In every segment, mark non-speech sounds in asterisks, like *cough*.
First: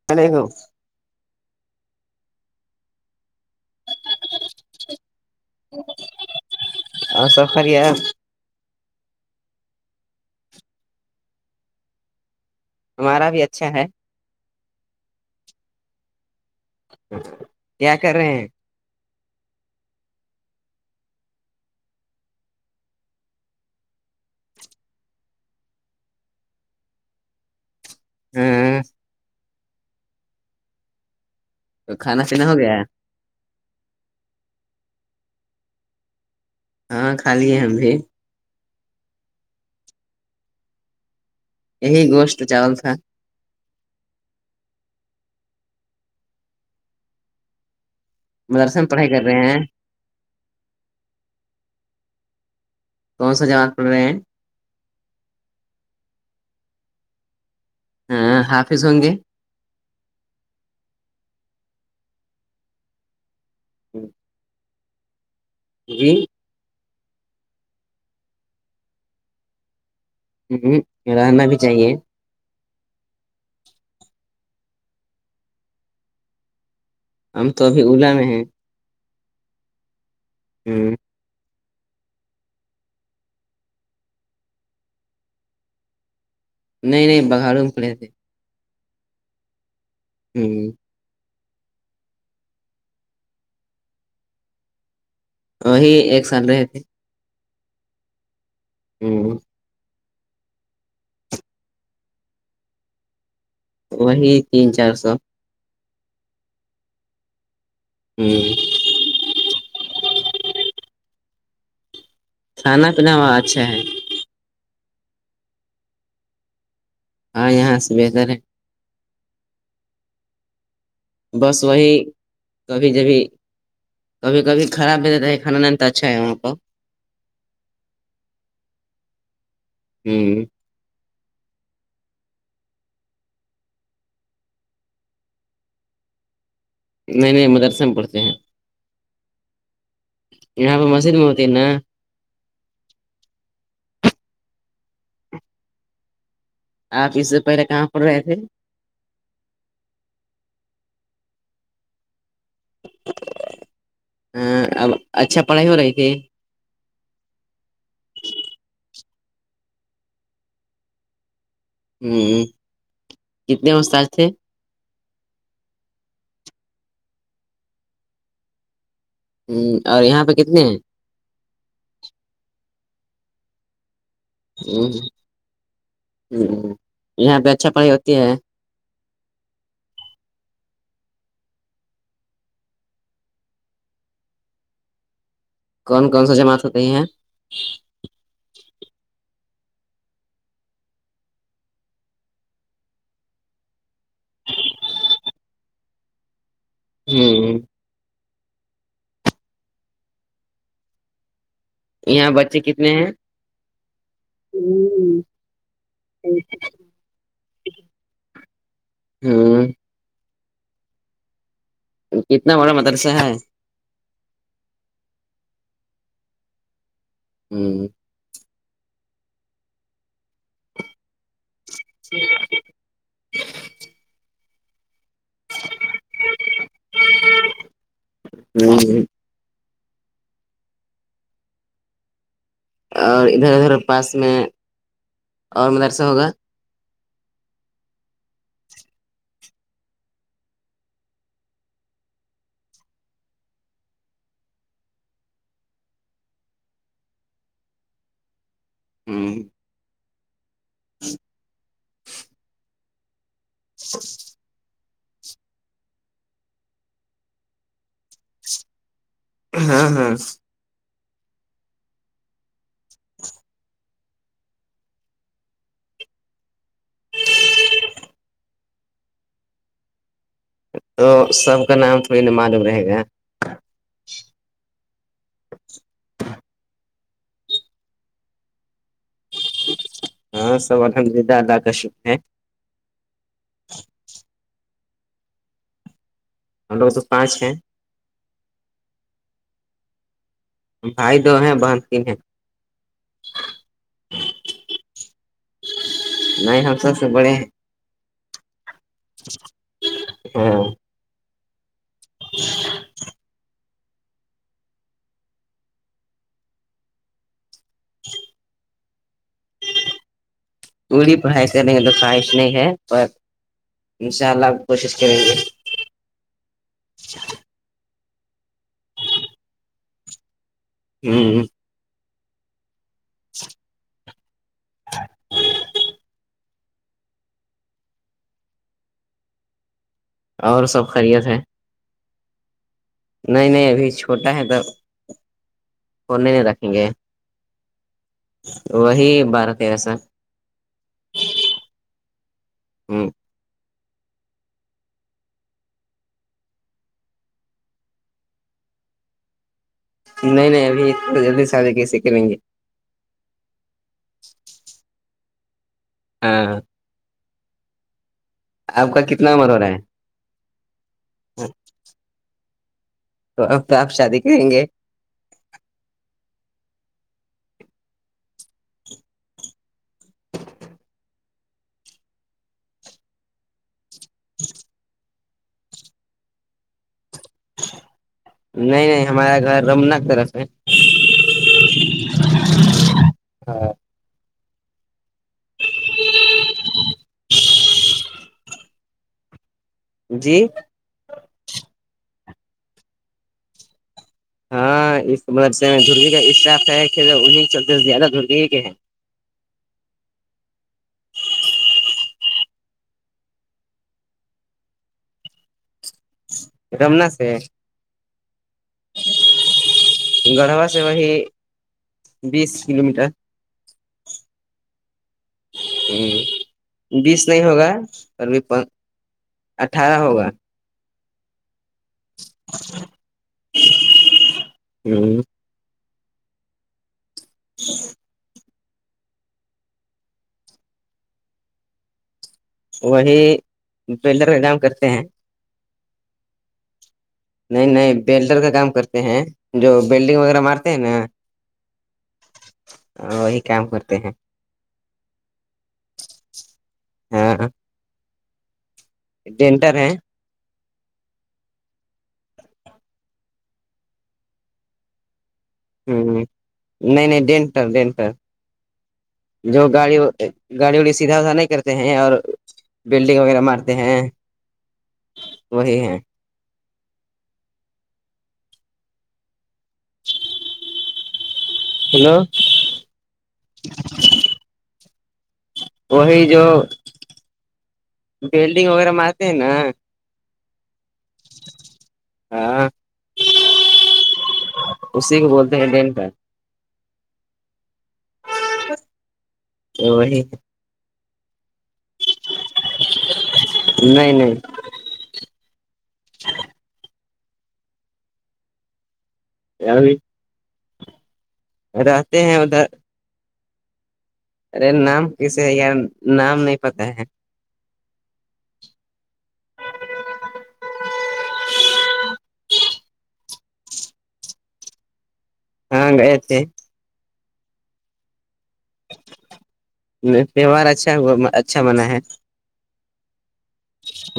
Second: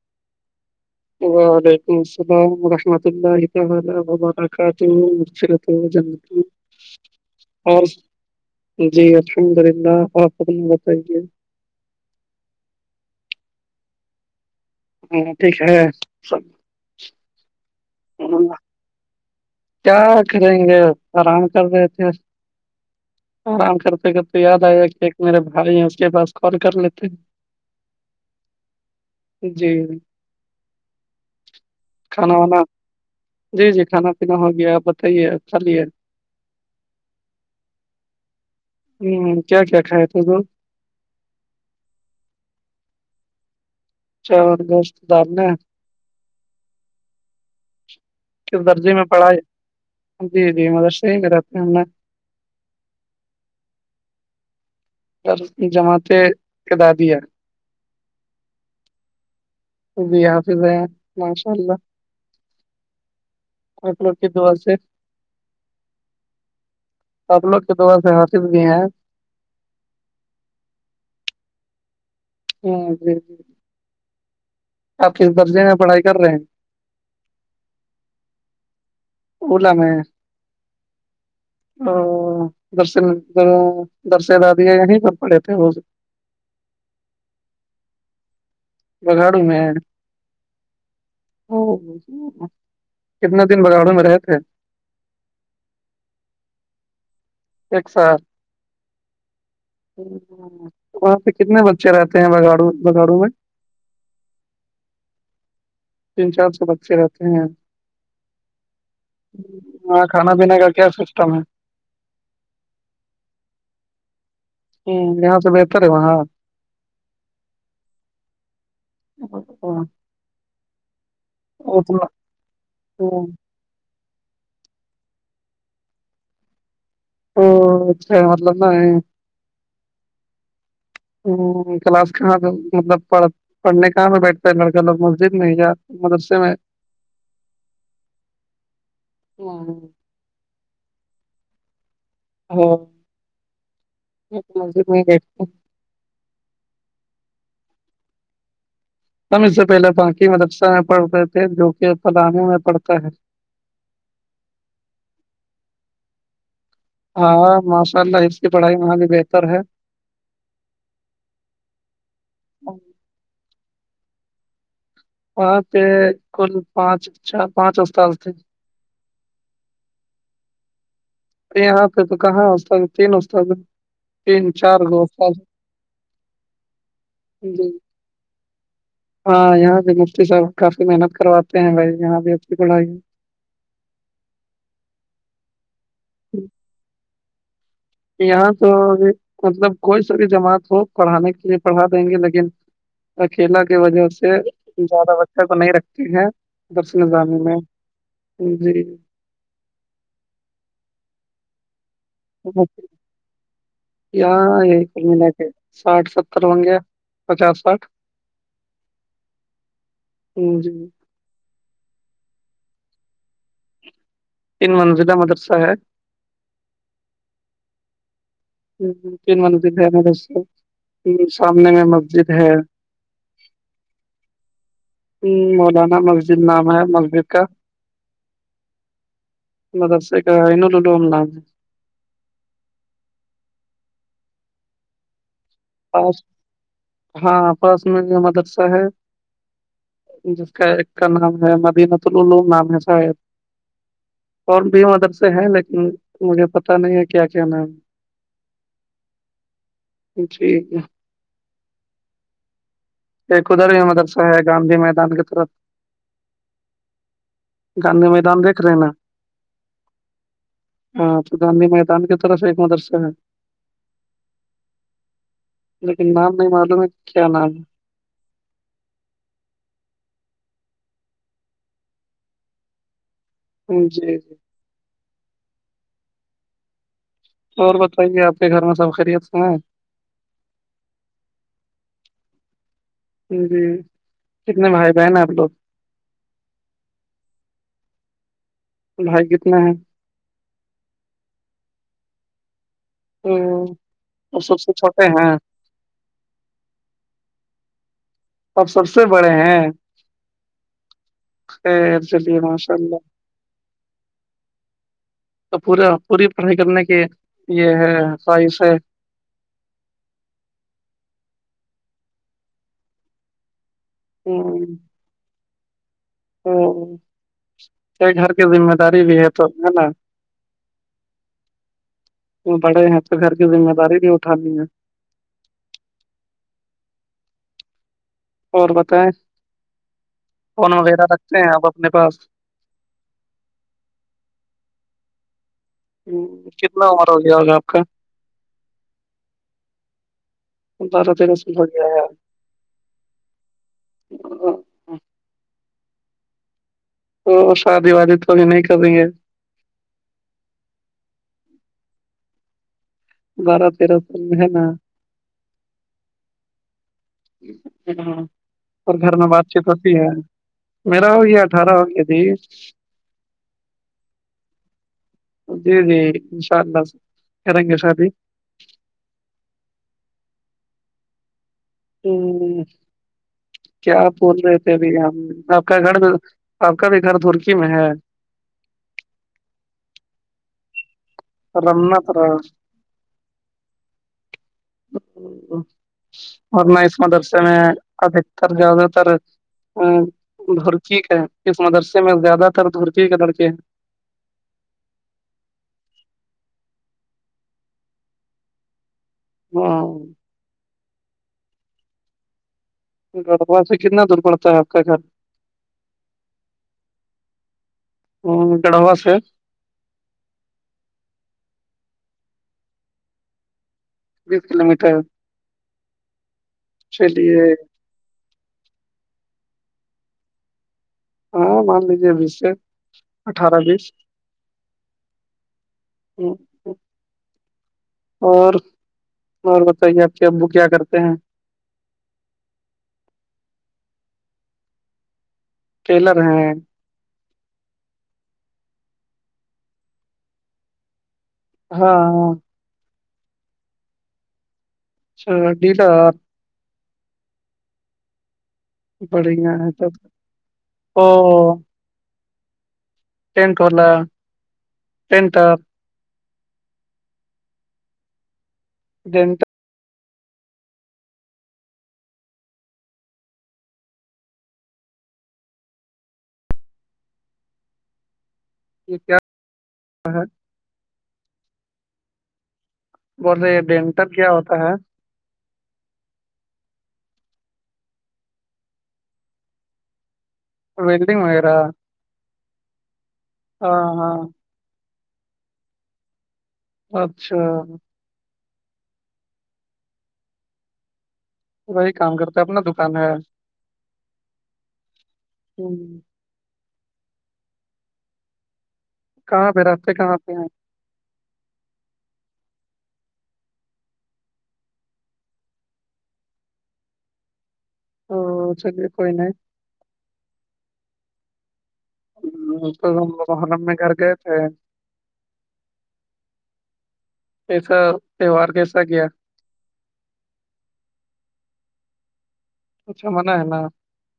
*inaudible* وعلیکم السلام ورحمۃ اللہ تالی و برکاتہ اور سب خیریت *inaudible* جی الحمد للہ آپ حکم بتائیے ہمارا بھی اچھا ہے *inaudible* کیا کر رہے ہیں کیا کریں گے آرام کر رہے تھے آرام کرتے کر تو یاد آئے گا کہ ایک میرے بھائی ہیں اس کے پاس کال کر لیتے ہیں *inaudible* ہمم جی تو کھانا پینا ہو وانا گیا جی جی کھانا کتنا ہو گیاپ بتائیے ا چلے ہاں کھا لییے ہم بھی ہمم کیا کیا کھا تھا تو یہی گوشت چاول تھا چن رشت دار ن ف مدرسہ درجی میں کر پڑھائی رہے ہیں جی جی مدرسے رہتے ہیں ہم نے کون سا جواب پڑ رہے ہیں بر جماعتیں کے دادیا حافظ ہوں گے ا بھیی حافظ ہیں ماشاء اللہ ملو کی دوو سے جی تدلوں کے دور سے حاصل بھی ہیں ہ رہنا بھی چاہیے ہاں جی آپ کس درجے میں پڑھائی کر رہے ہیں ہم تو ابھی اولا میں ہیں اولا میں ہمم ا در درسل آاد ہے یہیں پر پڑے تھے روز نہیں نہیں بگھاروں میں کھڑے تھے بگاڑوں میں ہمم کتنے دن بگاڑوں میں رہے تھے ہی ایک سال رہے تھے ایک سال ہمم وہاں پہ کتنے بچے رہتے ہیں بگاڑو بگاڑو میں وہی تین چار سو تین چار سو بچے رہتے ہیں ہممم ہاں کھانا پینے کا کیا سسٹم ہے کھانا پینا ہوا اچھا ہے ہمم یہاں سے بہتر ہے وہاں ہاں یہاں سے بہتر ہے *inaudible* بس وہی اتنا کبھی تو جبھی کب کھی خراب بھیتا ہے کانا اچھا ہے وہاں پہ او ح ل میں ج ہمم کلاس کہاں پہ مطلب پڑھ پڑھنے کااں میں بیٹھتا ہے لڑکا لوگ مسجد میں جا مدرسے میں نہیں نہیں مدرسے میں پڑتے ہیں ہاں یہاں پہ مسجد میں ہوتی ہے نا ہاں مھے میں *unintelligible* آپ اس سے پہلے کہاں پر رہے تھے ہم اس سے پہلے باقی مدرسہ میں پڑھتے تھے جو کہ پلانے میں پڑتا ہے ہاں اب اچھا پڑھائی ہو رہی تھی ہاں ماشاء اللہ اس کی پڑھائی وہاں بھی بہتر ہے ہوں کتنےتاد تھے وہاں پ کل پانچ چ پانچ استاال سے ہ اور یہاں پہ کتنے ہیں یہاں پہ تو کہاں ہوتا ہے تین ہوتا تھا تین چار ہوں، گف ہوں، یہاں پہ جی اچھا پڑھائی ہوتی ہیں ہاں یہاں بھی مفتی صاحب کافی محنت کرواتے ہیں بھائی یہاں بھی ا کی بڑائی کون کون سا ہے۔ جماعت ہوتے ہیں یہاں تو مطلب کوئی ساری جماعت ہو پڑھانے کے لیے پڑھا دیں گے لیکن اکیلا کی وجہ سے زیادہ بچہ کو نہیں رکھتے ہیں درس نظامی ہ میں جی یہاں بچے کتنے ہیں یا یہی کرمی ل کے ساٹھ ستر بن گیا پچاس ساٹھ ہاں ج جی کتنا بڑا مدرسہ ہے انن منزلہ مدرسہ ہے ہوں تن منزد ہے سامنے میں مسجد ہے ہ مولانا مسجد نام ہے مسجد کا ہی م دس ایکوں ل لوون لام ہے اور ادھر ادھر پاس میں اور مدرسہ پاس ہوگا ہاں پاس میں مدرسہ ہے جس کا ایک کا نام ہے مدینۃ العلوم نام ہے شاید اور بھی ادر سے ہیں لیکن مجھے پتا نہیں ہے کیا کیا نام ہے ہوں ٹھیک ہے ایک خدر ہی مدرسہ ہے گاندھی میدان کے طرت گاندھی میدان دیکھ رہے ہیں نا ہاں ہاں ہاں تو گاندھی میدان کی طرف ایک مدرسہ ہے لیکن نام نہیں معلوم ہے کہ کیا نام ہے تو سب کا نام تھڑی نا معلوم رہے گا جی جی اور بتائیے آپ کے گھر میں سب خریت س ہیں ہاں سب الحمد للہ اللہ کا شکر ہے جی کتنے بھائی بہن ہیں آپ لوگ ہم لوگ تو پانچ ہیں تو بھائی کتنا ہے بھائی دو ہیں بن تین ہیں ہ تو سب سے چھوٹے ہیںاں نہیں ہم سب سے بڑے ہیں اب سب سے بڑے ہیں ہاں خ چلیے ماشاء اللہ تو پورا پوری پڑھائی کرنے کی یہ ہے خواہش ہے پوری پڑھائی کریں گے تو خواہش نہیں ہے اور ان شاء اللہ کوشش کریں گے ا گھر کی ذمہ داری بھی ہے تو ہے نا ہوں وہ بڑے ہیں تو گھر کی ذمہ داری بھی اٹھانی ہے اور بتائائے اور فون سب وغیرہ خیریت ہے رکھتے ہیں آپ اپنے پاس نہیں نہیں ابھی چھوٹا ہے تب کتنا ومارا ہو جائے گا آپ کا وہی بارہ تیرہ سا بارہ تیرہ سال ہو گیا ہےار *unintelligible* تو شادی وادی تو ابھی نہیں کریں گے نہیں نہیں ابھی جلدی سادے کیسے کریں گے بارہ تیرہ سال میں ہے نا ہاں ہ آپ اور کا گھر میں کتنا بات عمر رہا چیت ہو سی ہے میرا ہو گیا اٹھارہ ہو گیا تھی تو اب تو آپ شادی کریں گے جی جی انشاء اللہ کریں گے شادی ہوں کیا آپ بول رہے تھے ابھی یہ آپ کا گھر آپ کا بھی گھر دھورکی میں ہے نہیں نہیں ہمارا گھر رمناک طرف ہے رمنت رہا ہاں اور میں اس مدرسے میں ادھکتر زیادہ تر ا جی دھورکی کا ہے اس مدرسے میں زیادہ تر دھورکی کے لڑکے ہیں ہاں اس م سے دھرگی کا اسٹاف ہے ان چ زیادہ دھرگی ہی کے ہیں ہاں گڑوا سے کتنا دور پڑتا ہے آپ کا گھر رمنا سے ہے ہ گڑا ہو سے گڑھوا سے وہی بیس کلو میٹر بیس کلو میٹر ہوں بیس نہیں چلیے ہوگا اب اٹھارہ ہوگا ہاں مان لیجے بیس سے اٹھارہ بیس ہ اور اور بتائیے آپ کے ابو کیا کرتے ہیں وہی پیڈر کا کام کرتے ہیں ٹیلر ہیں نہیں نہیں بیلڈر کا کام کرتے ہیں جو بیلڈنگ وغیرہ مارتے ہیں نا ہاں ہاں وہی کام کرتے ہیں ا ڈیٹا ہاں بڑھیا ہے تب او ٹنٹ واللا ٹنٹ ہ نہیں نہیں ڈینٹر ڈینٹر جنٹ جو گاڑی گاڑی وڑی سیدھا سھا نہیں کرتے ہیں اور بلڈنگ وغیرہ مارتے ہیں وہی ہے یہ کیا ہے ہیلو بولے یہ ڈینٹر کیا ہوتا ہے وہی جو بیلڈنگ وغیرہ م آتے ہیں نا ولڈگ وغیرہ ہاں ہاں ہاں اسی کو بولتے ہیں ڈین پ اچھا تو وہی ہے وہی کام کرتا اپنا دکان ہے نہیں ہ ج کہاں پہ راستے ابھی کہاں پہ ہیں رہتے ہیں ادھر ارے نام کیسے ہے یار نام نہیں پتا ہے او چلیے کوئی نہیں تو ہم لوگ ہنم میں گھر گئے تھے ہاںگ آتیے ایسا تیوار کیسا کیا تہوار اچھا اچھا من ہے اچھا من ہے نا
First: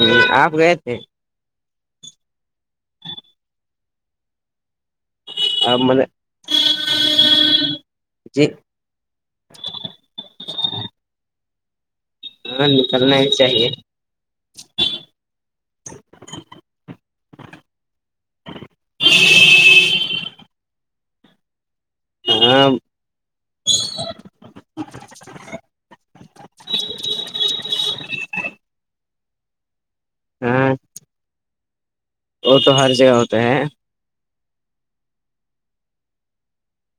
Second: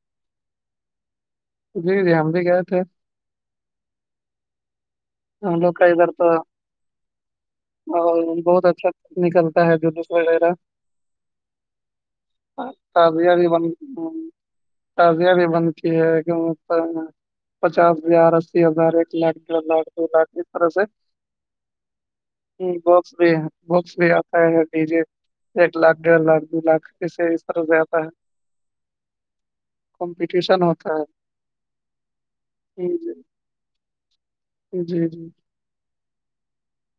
ہ آپ گئے تھے جی جی ہم بھی گئے تھے ہم لو آپ کئی م کرھر تو اور جی بہت اچھا نکلتا ہے جلوس وغیرہ ہاں اچب نکلنا ہی بھی بند چاہیے ہ تازیاں بھی بنتی ہے کہ پر پچاس ہزار اسی ہزار ایک لاکھ ڈھ ہزاکھ باتری طر سے ہاں ہے بھی بکس بھی آتا ہے ڈی جے ایک لاکھ ڈڑھ لاکھ دو لاکھ کے اس طرح سے آا ہے کمپٹیشن ہاں ہوتا ہے وہ تو ہر جگہ جی ہوتا ہے جی جی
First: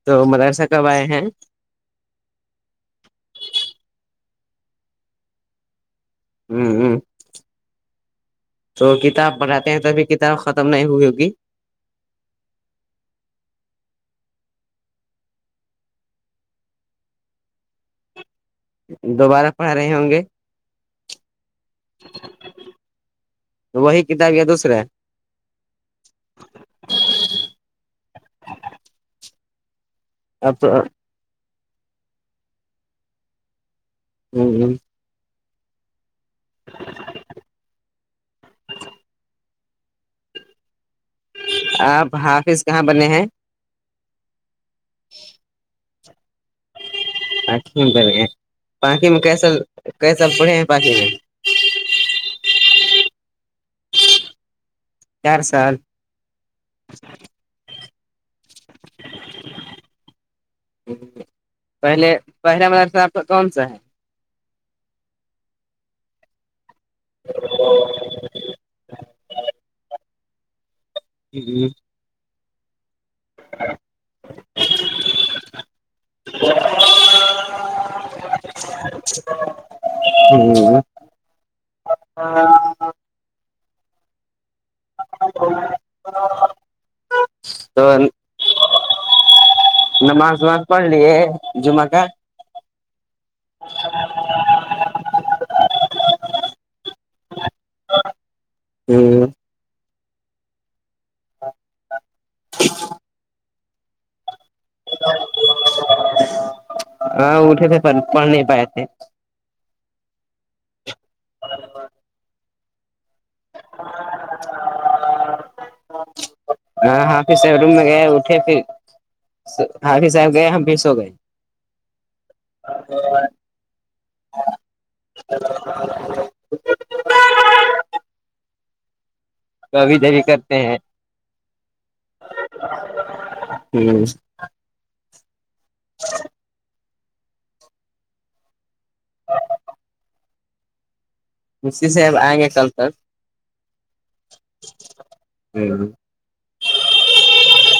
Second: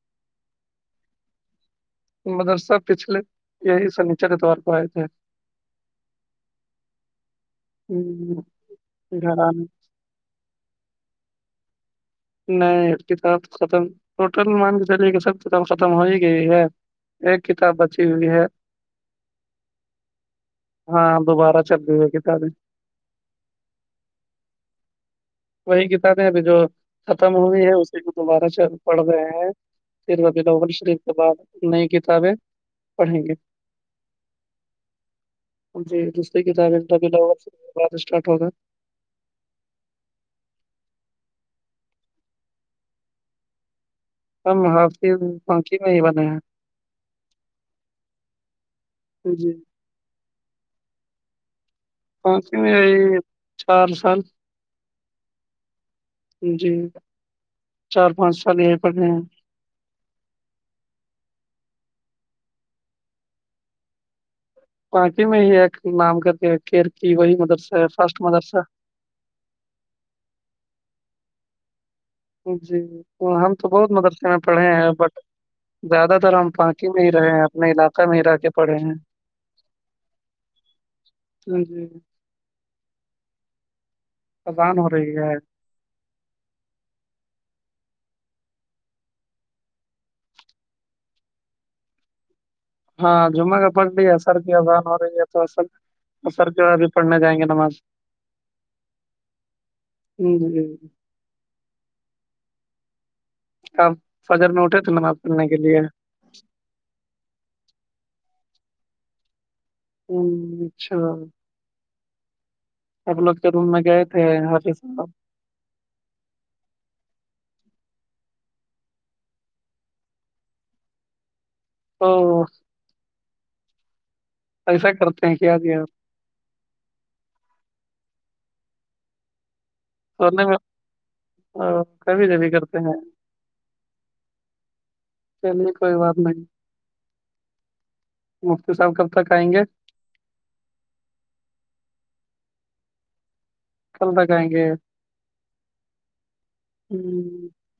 تو مدرسہ کب آئے ہیں مدرسہ پچھلے یہی س نیچر کےتوار پر آئے تھے ہوں ہ ہم، تو کتاب گھر آنے پڑھاتے ہیں تبھی کتاب ختم نہیں ہوئی ہوگی نہیں کتاب ختم ٹوٹل مان کے چلیے کہ سب کتاب ختم ہو ہی گئی ہے ایک کتاب بچی ہوئی ہے دوبارہ پڑھ رہے ہوں گے ہاں دوبارہ چل رہی ہے کتابیں تو وہی کتاب یہ دوسرا ہے وہی کتابیں ابھی جو ختم ہوئی ہے اسی کو دوبارہ ش پڑھ رہے ہیں پھر وبیلا اب اول شریف کے بعد نئی کتابیں پڑھیں گے ہوں ہوں جی دوسری کتابیں کتابھی لگ شرو کے بعد اسٹارٹ ہوگا آپ حافظ کہاں بنے ہیں ہم حاظ پنکھی میں ہی بنے ہیں پ میں ب گ پانک میں کی جی سال کی سال پڑھے ہیں پاناکی میں پانچ میںائی چار سال چار سال جی چار پانچ سال یہاں پڑے ہیں پہلے پہلا مدرسہ آپ کا کون سا ہے پانٹی میں ہی ایک نام کرتے کیر کی وہی مدرسہ ہے فرسٹ مدرسہ جی جی جی ہم تو بہت مدرسے میں پڑھے ہیں بٹ زیادہ تر ہم پاناکی میں ہی رہے ہیں اپنے علاقہ میں ہی رہ کے پڑھے ہیں ہوں جی جی ہاں ازان ہو رہے ہے تو نماز وماز پڑ لیے جمہ کا ہاں جمعہ کا پڑھ لی ہے سر کی اذان ہو رہی ہے تو اصل تو سر کے ا بھی پڑھنے جائیں گے نماز ہوں ہوں ہ ہاں آپ فجر میں اٹھے تھے نماز کرنے کے لیے ہاں اٹھے تھے پر پڑھ نہیں پائے تھے ہ اچھا مکطب روم میں گئے تھے حافظ صاب ہاں ہاں حافظ صاحب کے روم میں گئے اٹھے پھر حافظ صاحب گئے ہم بھی سو گئے او تو ایسا کرتے ہیں کیا کیای کبھی کبھی سونے کرتے میں ہیں آ، کبھی کبھی کرتے ہیں ہ چلیے کوئی بات نہیں مفتی صاحب کب تک آئیں گے مفتی صاحب سے آئیں گے کل تک چلتا گیں گے ہی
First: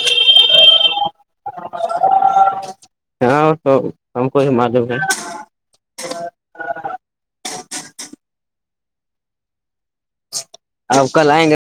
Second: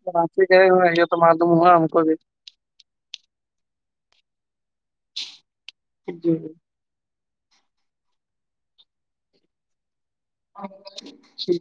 ہ بی کہ ہو یہ تو معلوم ہوا ہم کو بھی ہاں تو ہم کو ہی معلوم ہے جی اب کل آئیں گے جی